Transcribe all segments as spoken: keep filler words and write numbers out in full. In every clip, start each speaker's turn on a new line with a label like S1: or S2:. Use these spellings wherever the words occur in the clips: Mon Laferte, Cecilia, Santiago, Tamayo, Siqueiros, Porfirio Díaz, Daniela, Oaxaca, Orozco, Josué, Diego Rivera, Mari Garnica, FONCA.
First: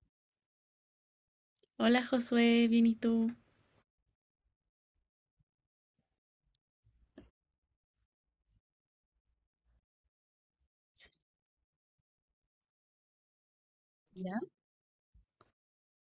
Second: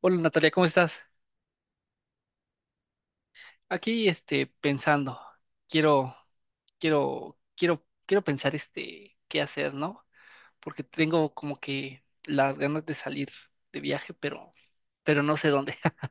S1: Hola Natalia, ¿cómo estás?
S2: Hola Josué, bien y tú.
S1: Aquí este pensando, quiero, quiero, quiero, quiero pensar este qué hacer, ¿no? Porque tengo como que las ganas de salir de viaje,
S2: ¿Ya?
S1: pero, pero no sé dónde.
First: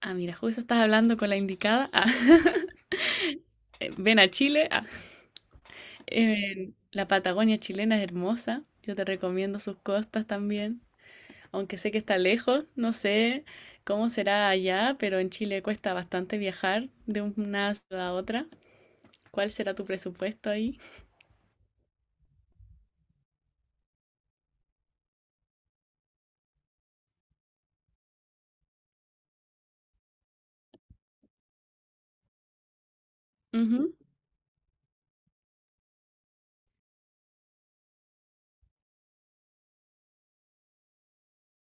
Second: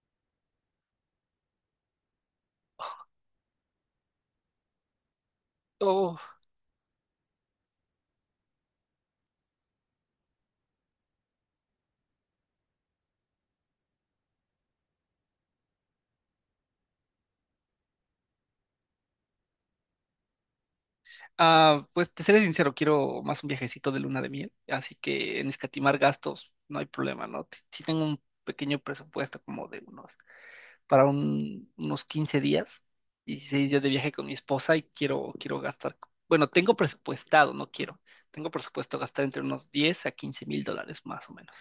S2: Ah, mira, justo estás hablando con la indicada. Ah, eh, Ven a Chile. Ah,
S1: Oh,
S2: eh, la Patagonia chilena es hermosa. Yo te recomiendo sus costas también. Aunque sé que está lejos, no sé cómo será allá, pero en Chile cuesta bastante viajar de una ciudad a otra. ¿Cuál será tu presupuesto ahí?
S1: ah, pues te seré sincero, quiero más un viajecito de luna de miel, así que en escatimar gastos no hay problema, ¿no? T- Sí tengo un pequeño presupuesto como de unos para un- unos quince días, dieciséis días de viaje con mi esposa y quiero, quiero gastar, bueno, tengo presupuestado, no quiero, tengo presupuesto gastar entre unos diez a quince mil dólares más o menos.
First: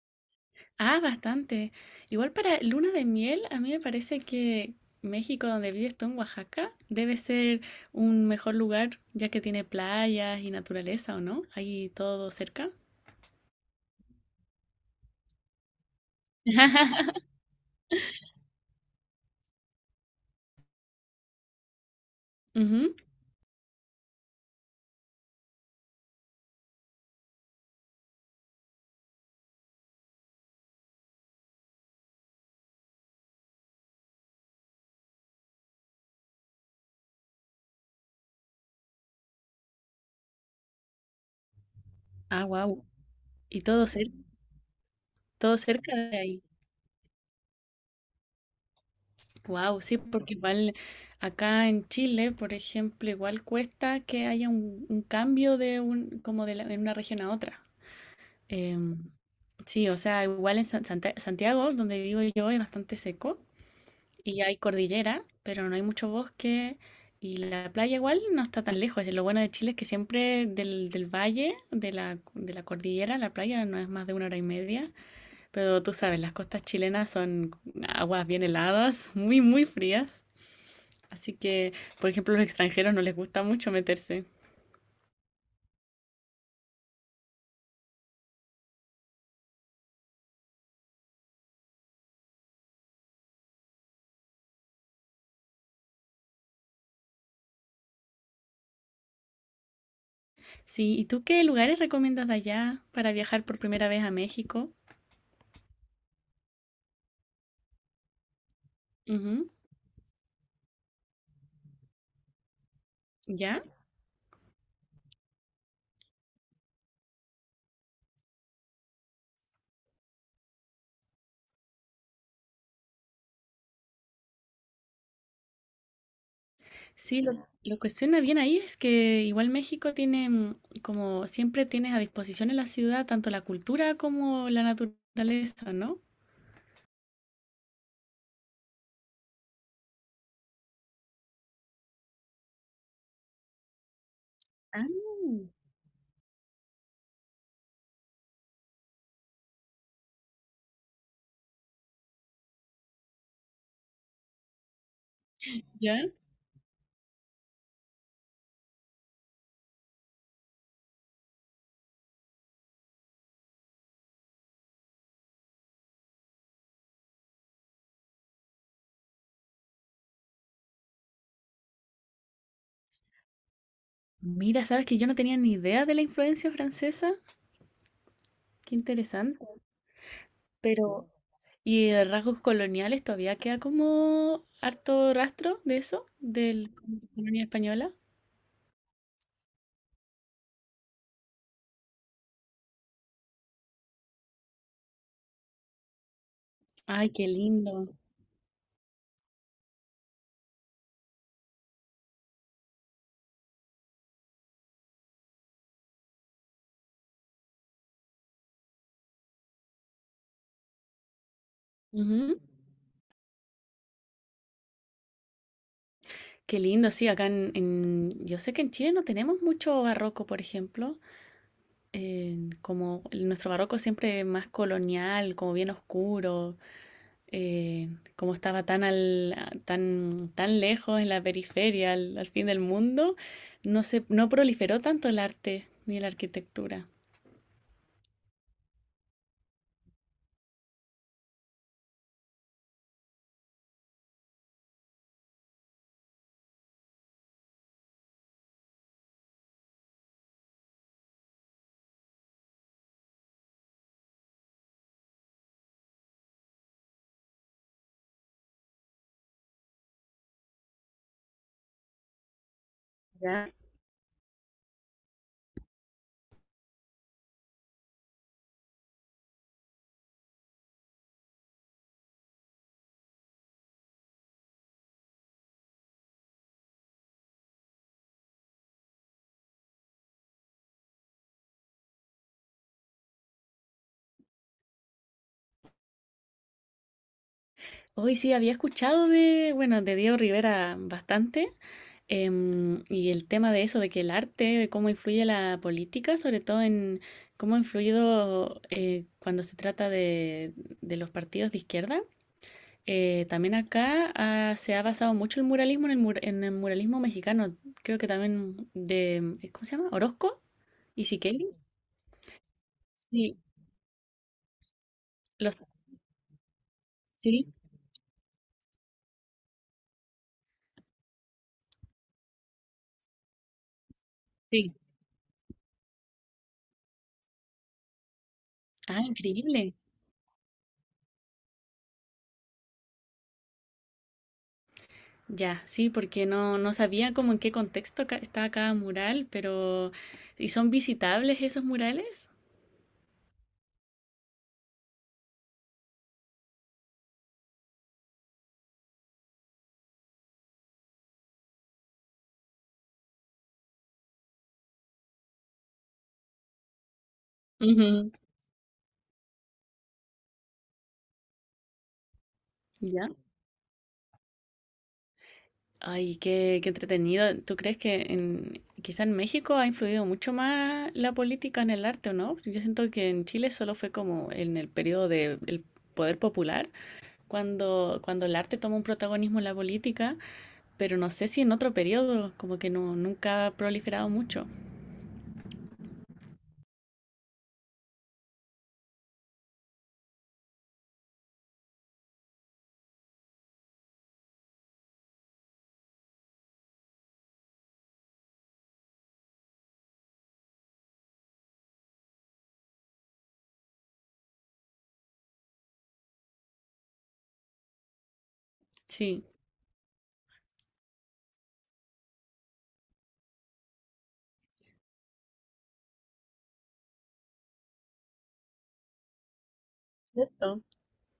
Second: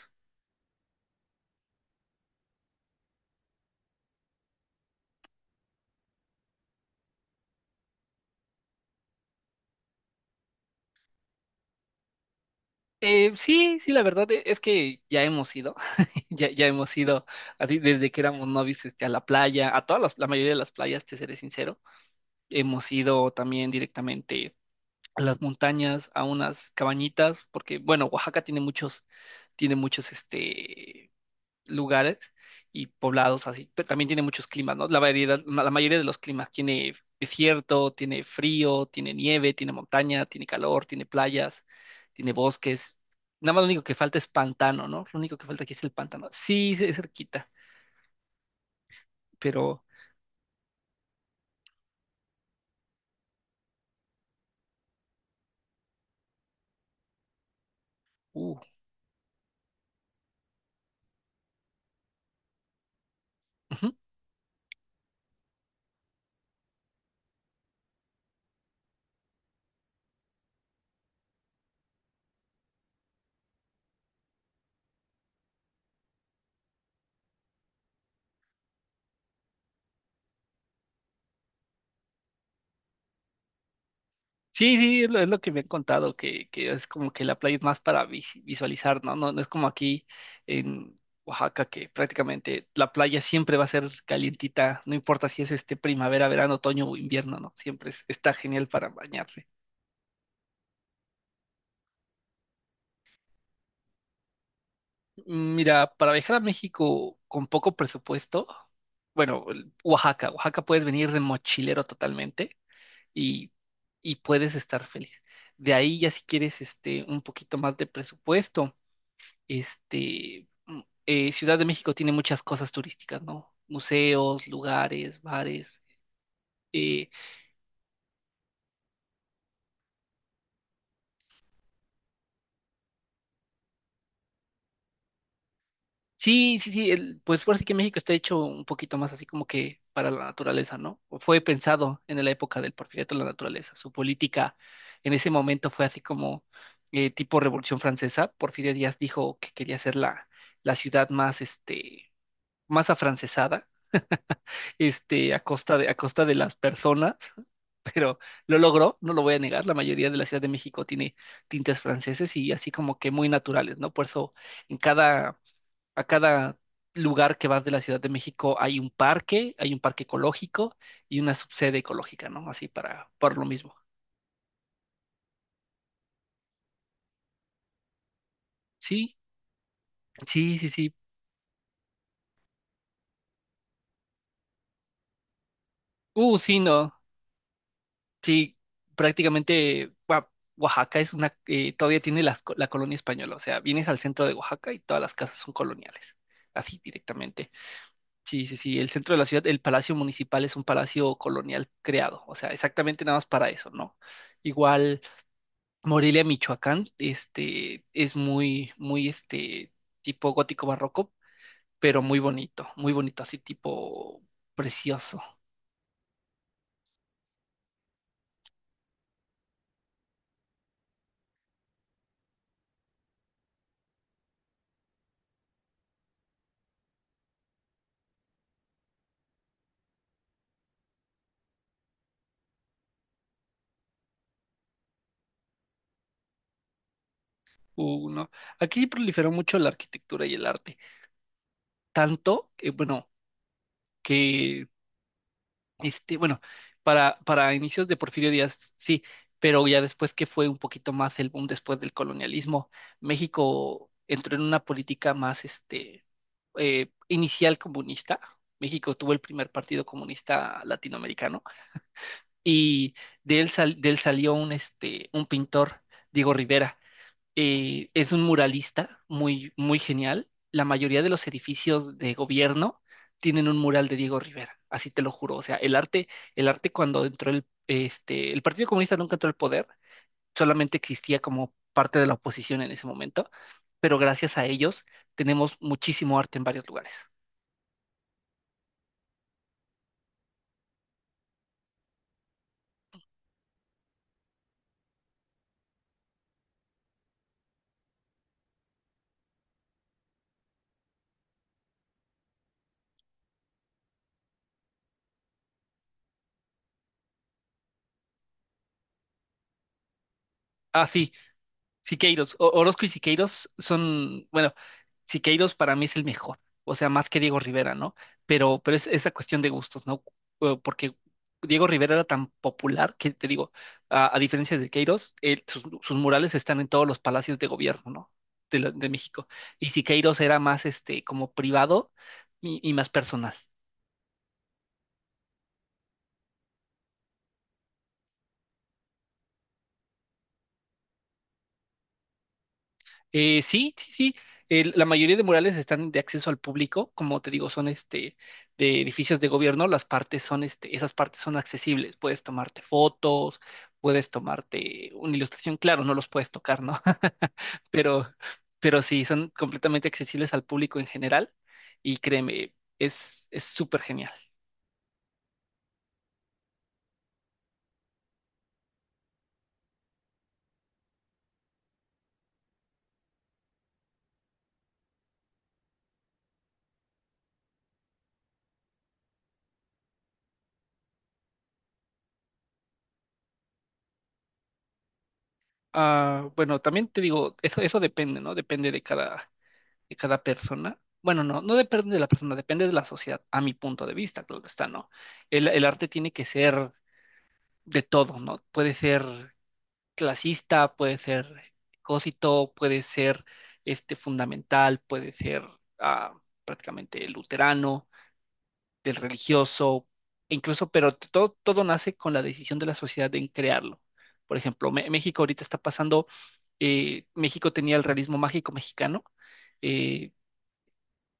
S2: Ah, bastante. Igual para luna de miel, a mí me parece que México, donde vives tú en Oaxaca, debe ser un mejor lugar, ya que tiene playas y naturaleza, ¿o no? Ahí todo cerca.
S1: Eh, sí, sí, la verdad e- es que ya hemos ido, ya, ya hemos ido, así desde que éramos novios, este, a la playa, a todas las, la mayoría de las playas, te seré sincero, hemos
S2: Ujú.
S1: ido también directamente a las montañas, a unas cabañitas, porque, bueno, Oaxaca tiene muchos, tiene muchos, este, lugares y poblados así, pero también tiene muchos climas, ¿no? La variedad, ma- la mayoría de los climas tiene desierto, tiene frío, tiene nieve, tiene montaña, tiene calor, tiene playas, tiene
S2: Ah, wow.
S1: bosques. Nada
S2: Y
S1: más lo único
S2: todo
S1: que
S2: cer-
S1: falta es pantano, ¿no? Lo único que
S2: Todo
S1: falta aquí es el
S2: cerca de
S1: pantano.
S2: ahí.
S1: Sí, sí, es cerquita,
S2: Wow,
S1: pero...
S2: sí, porque igual acá en Chile, por ejemplo, igual cuesta que haya un, un cambio de un, como de la- en una región a otra.
S1: Uh,
S2: Em, sí, o sea, igual en San- Santa- Santiago, donde vivo yo, es bastante seco
S1: ujú.
S2: y hay cordillera, pero no hay mucho bosque y la playa igual no está tan lejos. Y lo bueno de Chile es que siempre del, del valle, de la, de la cordillera, la playa no es más de una hora y media, pero tú sabes, las costas chilenas son aguas bien heladas, muy, muy frías. Así que, por ejemplo, a los extranjeros no les gusta mucho meterse.
S1: Sí, sí, es lo, es lo que me han contado, que, que es como que la playa es más para vis- visualizar, ¿no? No, no es como aquí en Oaxaca, que prácticamente la playa siempre va a ser calientita, no importa si es este primavera, verano, otoño o invierno, ¿no? Siempre es- está genial para bañarse.
S2: Sí, ¿y tú qué lugares recomiendas de allá para viajar por primera vez a México?
S1: Mm, Mira, para viajar a México con poco presupuesto, bueno, el- Oaxaca, Oaxaca puedes venir de mochilero totalmente y,
S2: ¿Ya?
S1: y puedes estar feliz. De ahí ya si quieres este un poquito más de presupuesto. Este, mm, eh, Ciudad de México tiene muchas cosas turísticas, ¿no? Museos, lugares, bares. eh,
S2: Sí, lo, lo cuestiona bien ahí es que igual México tiene, mm, como siempre tienes a disposición en la ciudad, tanto la cultura como la naturaleza, ¿no?
S1: sí, sí, sí, el- pues por así que México está hecho un poquito más así como que para la naturaleza, ¿no? Fue pensado en la época del Porfiriato en la naturaleza. Su política
S2: Ah,
S1: en ese momento fue así como eh, tipo Revolución Francesa. Porfirio Díaz dijo que quería hacer la, la ciudad más, este, más afrancesada este, a costa de,
S2: ¿ya?
S1: a costa de las personas, pero lo logró, no lo voy a negar, la mayoría de la Ciudad de México tiene tintes franceses y así como que muy naturales, ¿no? Por eso en cada, a cada lugar que vas de la Ciudad de México hay un parque, hay un parque ecológico y una subsede ecológica, ¿no? Así para, por lo mismo.
S2: Mira, sabes que yo no tenía ni idea de la influencia francesa. Qué
S1: Sí,
S2: interesante.
S1: sí, sí, sí.
S2: Pero... ¿Y de rasgos coloniales todavía queda como harto rastro de eso,
S1: Uh,
S2: de
S1: sí,
S2: la
S1: no.
S2: colonia española?
S1: Sí, prácticamente Oa- Oaxaca es una, eh, todavía tiene las co- la colonia española, o sea, vienes al centro de Oaxaca y todas las casas son coloniales, así
S2: Ay, qué
S1: directamente.
S2: lindo.
S1: Sí, sí, sí, el centro de la ciudad, el palacio municipal es un palacio colonial creado, o sea, exactamente nada más para eso, ¿no? Igual Morelia, Michoacán, este, es muy, muy, este, tipo gótico barroco, pero muy
S2: Ujú.
S1: bonito, muy bonito, así tipo precioso.
S2: Qué lindo, sí, acá en, en- yo sé que en Chile no tenemos mucho barroco, por ejemplo. Eh, como nuestro barroco siempre más colonial, como bien oscuro, eh, como estaba tan, al- tan, tan lejos en la periferia, al, al fin del mundo, no se, no proliferó tanto el arte ni la arquitectura.
S1: Uh, ¿no? Aquí sí proliferó mucho la arquitectura y el arte. Tanto que, bueno, que, este, bueno, para, para inicios de Porfirio Díaz, sí, pero ya después que fue un poquito más el boom después del colonialismo, México entró en una política más, este, eh, inicial comunista. México tuvo el primer partido comunista latinoamericano y de
S2: Ya.
S1: él, sal- de él salió un, este, un pintor, Diego Rivera, eh, es un muralista muy, muy genial. La mayoría de los edificios de gobierno tienen un mural de Diego Rivera, así te lo juro. O sea, el arte, el arte cuando entró el, este, el Partido Comunista nunca entró al poder, solamente existía como parte de la oposición en ese momento, pero gracias a ellos tenemos muchísimo arte en varios lugares.
S2: Hoy sí había escuchado de, bueno, de Diego Rivera bastante, em, y el tema de eso, de que el arte, de cómo influye la política, sobre todo en cómo ha influido eh, cuando se trata de, de los partidos de izquierda. Eh, también acá ah, se ha basado mucho el muralismo en el, mur- en el muralismo mexicano. Creo que también de, eh, ¿cómo se llama? Orozco
S1: Ah,
S2: y
S1: sí,
S2: Siqueiros.
S1: Siqueiros, O- Orozco y
S2: Sí,
S1: Siqueiros son, bueno, Siqueiros
S2: los,
S1: para mí es el mejor, o sea, más que Diego
S2: sí,
S1: Rivera, ¿no? Pero, pero es esa cuestión de gustos, ¿no? Eh, porque Diego Rivera era tan popular que te digo, a, a diferencia de
S2: sí.
S1: Siqueiros, él- sus, sus murales están en todos los palacios de gobierno, ¿no? De, la- de
S2: Ah,
S1: México. Y
S2: increíble.
S1: Siqueiros era más este como privado y, y más personal.
S2: Ya, sí, porque no, no sabía como en qué contexto ca- está cada mural, pero ¿y son visitables esos murales?
S1: Eh, sí, sí, sí. El- la mayoría de murales están de acceso al público, como te digo, son este de edificios de gobierno, las partes son este, esas partes son accesibles. Puedes tomarte fotos, puedes tomarte una ilustración, claro, no los puedes tocar, ¿no? Pero,
S2: Ujú,
S1: pero sí, son completamente accesibles al público en general, y créeme,
S2: ya.
S1: es, es súper genial.
S2: Ay, qué, qué entretenido. ¿Tú crees que en, quizá en México ha influido mucho más la política en el arte, o no? Porque yo siento que en Chile solo fue como en el periodo del poder popular, cuando, cuando el arte toma un protagonismo en la política, pero no sé si en otro periodo, como que no, nunca ha proliferado mucho.
S1: Ah, bueno, también te digo, eso, eso depende, ¿no? Depende de cada. De cada persona. Bueno, no, no depende de la persona, depende de la sociedad, a mi punto de vista, claro está, ¿no? El, el arte tiene que ser de todo, ¿no? Puede ser clasista, puede ser cosito, puede ser este fundamental, puede ser ah, prácticamente luterano, del
S2: Sí,
S1: religioso, e incluso, pero todo, todo nace con la decisión de la sociedad en crearlo. Por ejemplo, Me- México ahorita está pasando, eh, México tenía el realismo mágico mexicano, eh,
S2: cierto.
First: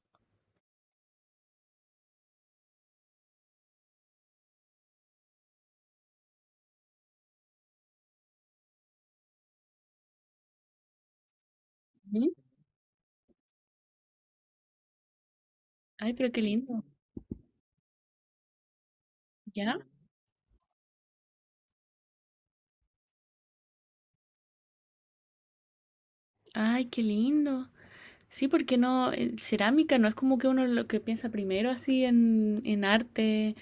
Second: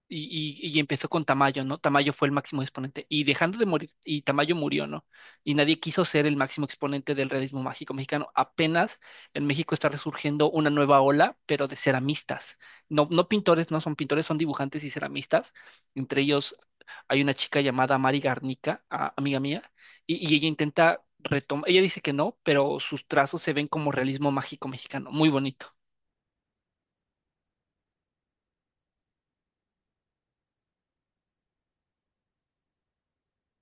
S1: y, y, y empezó con Tamayo, ¿no? Tamayo fue el máximo exponente. Y dejando de morir, y Tamayo murió, ¿no? Y nadie quiso ser el máximo exponente del realismo mágico mexicano. Apenas en México está resurgiendo una nueva ola, pero de
S2: Ujú.
S1: ceramistas. No, no pintores, no son pintores, son dibujantes y ceramistas.
S2: Ay,
S1: Entre
S2: pero qué
S1: ellos
S2: lindo.
S1: hay una chica llamada Mari Garnica, a- amiga mía,
S2: ¿Ya?
S1: y, y ella intenta retomar, ella dice que no, pero sus trazos se ven como realismo mágico mexicano, muy bonito.
S2: Ay, qué lindo. Sí, porque no, eh, cerámica no es como que uno lo que piensa primero así en, en arte.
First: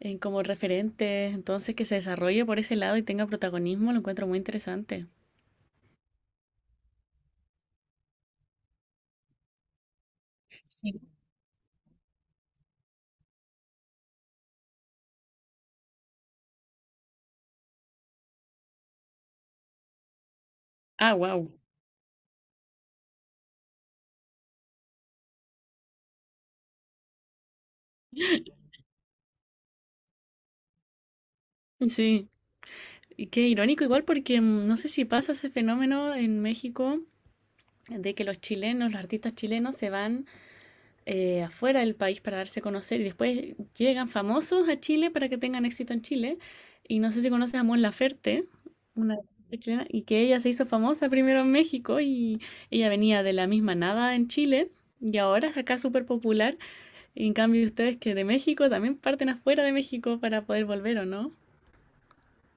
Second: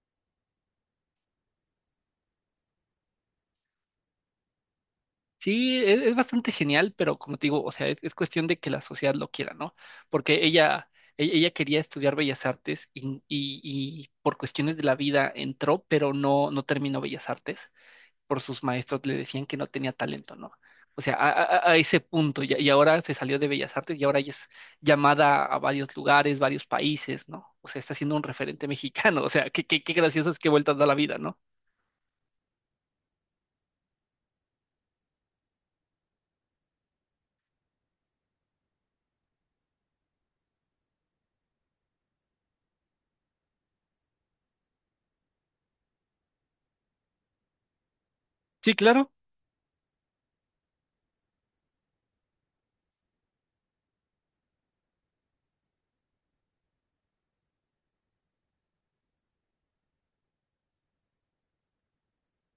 S2: En como referentes, entonces que se desarrolle por ese lado y tenga protagonismo, lo encuentro muy interesante.
S1: Sí, es, es bastante genial, pero como te digo, o sea, es, es cuestión de que la sociedad lo quiera, ¿no? Porque ella,
S2: Sí.
S1: e- ella quería estudiar Bellas Artes y, y- y por cuestiones de la vida entró, pero no, no terminó Bellas Artes. Por sus maestros le decían que no tenía talento, ¿no? O sea,
S2: Ah,
S1: a,
S2: wow.
S1: a- a ese punto, y, y ahora se salió de Bellas Artes y ahora ella es llamada a varios lugares, varios países, ¿no? O sea, está siendo un referente mexicano, o sea, qué, qué, qué graciosas que vueltas da la vida, ¿no?
S2: Sí. Y qué irónico igual porque mm, no sé si pasa ese fenómeno en México de que los chilenos, los artistas chilenos se van eh, afuera del país para darse a conocer y después llegan famosos a Chile para que tengan éxito en Chile. Y no sé si conoces a Mon Laferte,
S1: Sí, claro.
S2: una artista chilena, y que ella se hizo famosa primero en México y ella venía de la misma nada en Chile y ahora es acá súper popular. Y en cambio ustedes que de México también parten afuera de México para poder volver, ¿o no?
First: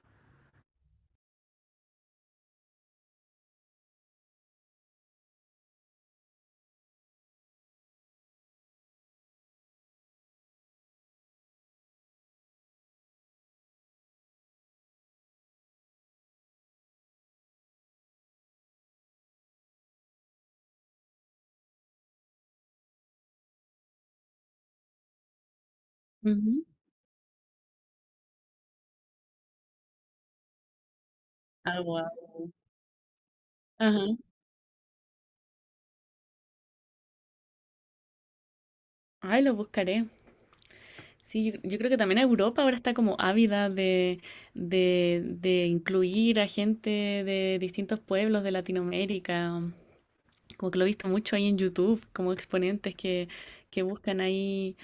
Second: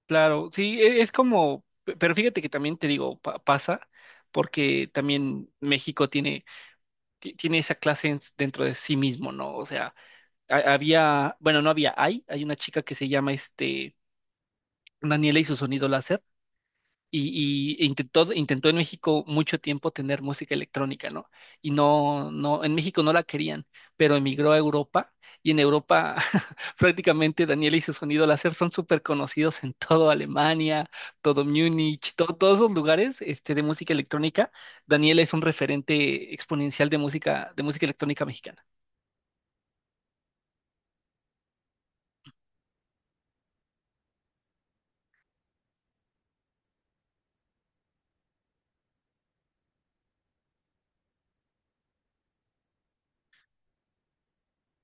S1: Claro, sí, e- es como, pe- pero fíjate que también te digo, pa- pasa, porque también México tiene, ti- tiene esa clase en- dentro de sí mismo, ¿no? O sea, ha- había, bueno, no había, hay, hay una chica que se llama este, Daniela y su sonido láser y, y intentó, intentó en México mucho tiempo tener música electrónica, ¿no? Y no, no, en México no la querían, pero emigró a Europa y en Europa
S2: Ujú.
S1: prácticamente Daniel y su sonido láser son súper conocidos en todo Alemania, todo
S2: Ah,
S1: Múnich, to-
S2: guau.
S1: todos esos lugares este, de música
S2: Ajá.
S1: electrónica. Daniel es un referente exponencial de música, de música electrónica mexicana.
S2: Ay, lo buscaré. Sí, yo, yo creo que también Europa ahora está como ávida de, de, de incluir a gente de distintos pueblos de Latinoamérica. Como que lo he visto mucho ahí en YouTube, como exponentes que, que buscan ahí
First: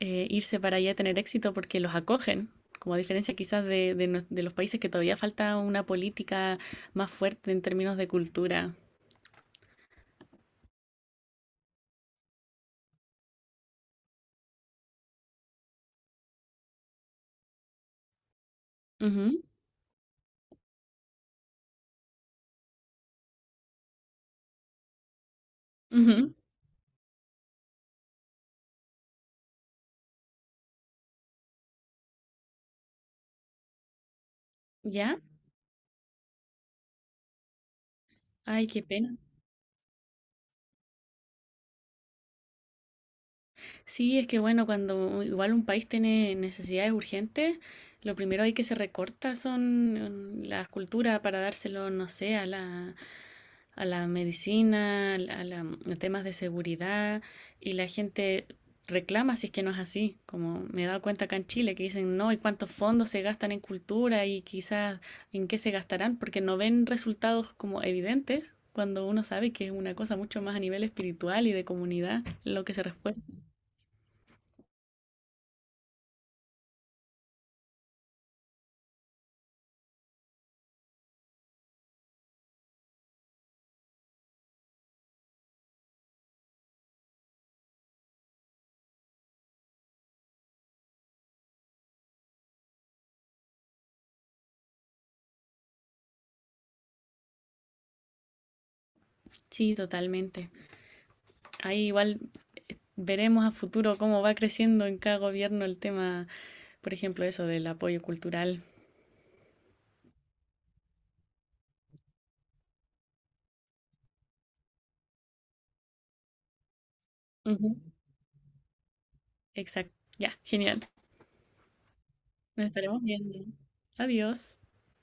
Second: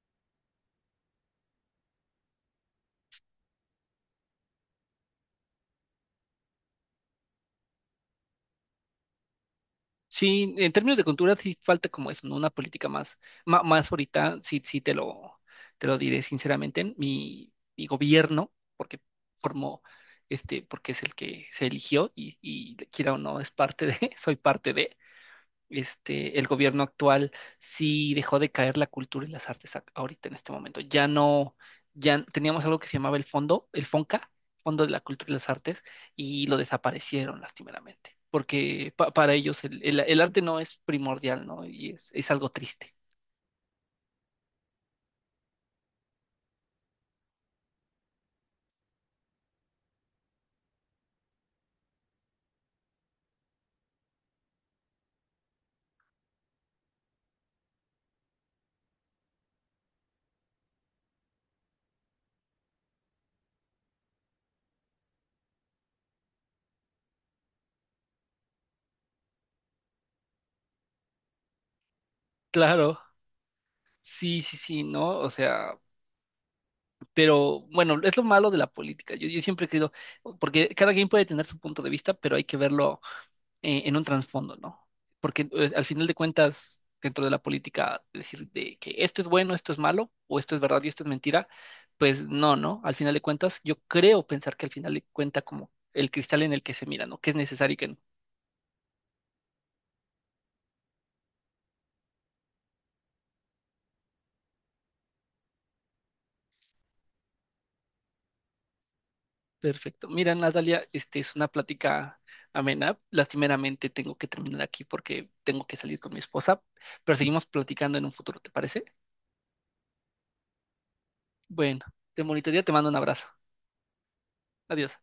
S2: eh, irse para allá a tener éxito porque los acogen, como a diferencia quizás de, de, no- de los países que todavía falta una política más fuerte en términos de cultura.
S1: Sí, en términos de cultura sí falta como eso, ¿no? Una política más, ma- más, ahorita, sí, sí te lo, te lo diré sinceramente, mi, mi gobierno, porque
S2: Ujú,
S1: formó, este, porque es el que se eligió y, y quiera o no, es parte de, soy parte de,
S2: ujú.
S1: este, el gobierno actual sí dejó de caer la cultura y las artes ac- ahorita en este momento. Ya no, ya teníamos algo que se llamaba el fondo, el FONCA, Fondo de la
S2: ¿Ya?
S1: Cultura y las Artes, y lo desaparecieron lastimeramente,
S2: Ay, qué
S1: porque pa-
S2: pena.
S1: para ellos el, el- el arte no es primordial, ¿no? Y es, es algo triste.
S2: Sí, es que bueno, cuando u- igual un país tiene necesidades urgentes, lo primero hay que se recorta son mm, la cultura para dárselo, no sé, a la, a la medicina, a, la- a temas de seguridad, y la gente reclama si es que no es así, como me he dado cuenta acá en Chile, que dicen no, ¿y cuántos fondos se gastan en cultura y quizás en qué se gastarán? Porque no ven resultados como evidentes cuando uno sabe que es una cosa mucho más a nivel espiritual y de comunidad lo que se
S1: Claro,
S2: refuerza.
S1: sí, sí, sí, ¿no? O sea, pero bueno, es lo malo de la política. Yo, yo siempre he creído, porque cada quien puede tener su punto de vista, pero hay que verlo eh, en un trasfondo, ¿no? Porque eh, al final de cuentas, dentro de la política, decir de que esto es bueno, esto es malo, o esto es verdad y esto es mentira, pues no, ¿no? Al final de cuentas, yo creo pensar que al final de cuenta como el cristal en el que se mira, ¿no? Que es necesario y que no.
S2: Sí, totalmente. Ahí igual eh, veremos a futuro cómo va creciendo en cada gobierno el tema, por ejemplo, eso del apoyo cultural.
S1: Perfecto. Mira, Natalia, este es una plática amena. Lastimeramente tengo que terminar aquí porque tengo que salir con mi esposa, pero seguimos
S2: Ujú.
S1: platicando en un futuro, ¿te parece?
S2: Exacto. Ya, genial.
S1: Bueno, te bonito día,
S2: Nos
S1: te mando un
S2: estaremos
S1: abrazo.
S2: viendo. Adiós.
S1: Adiós.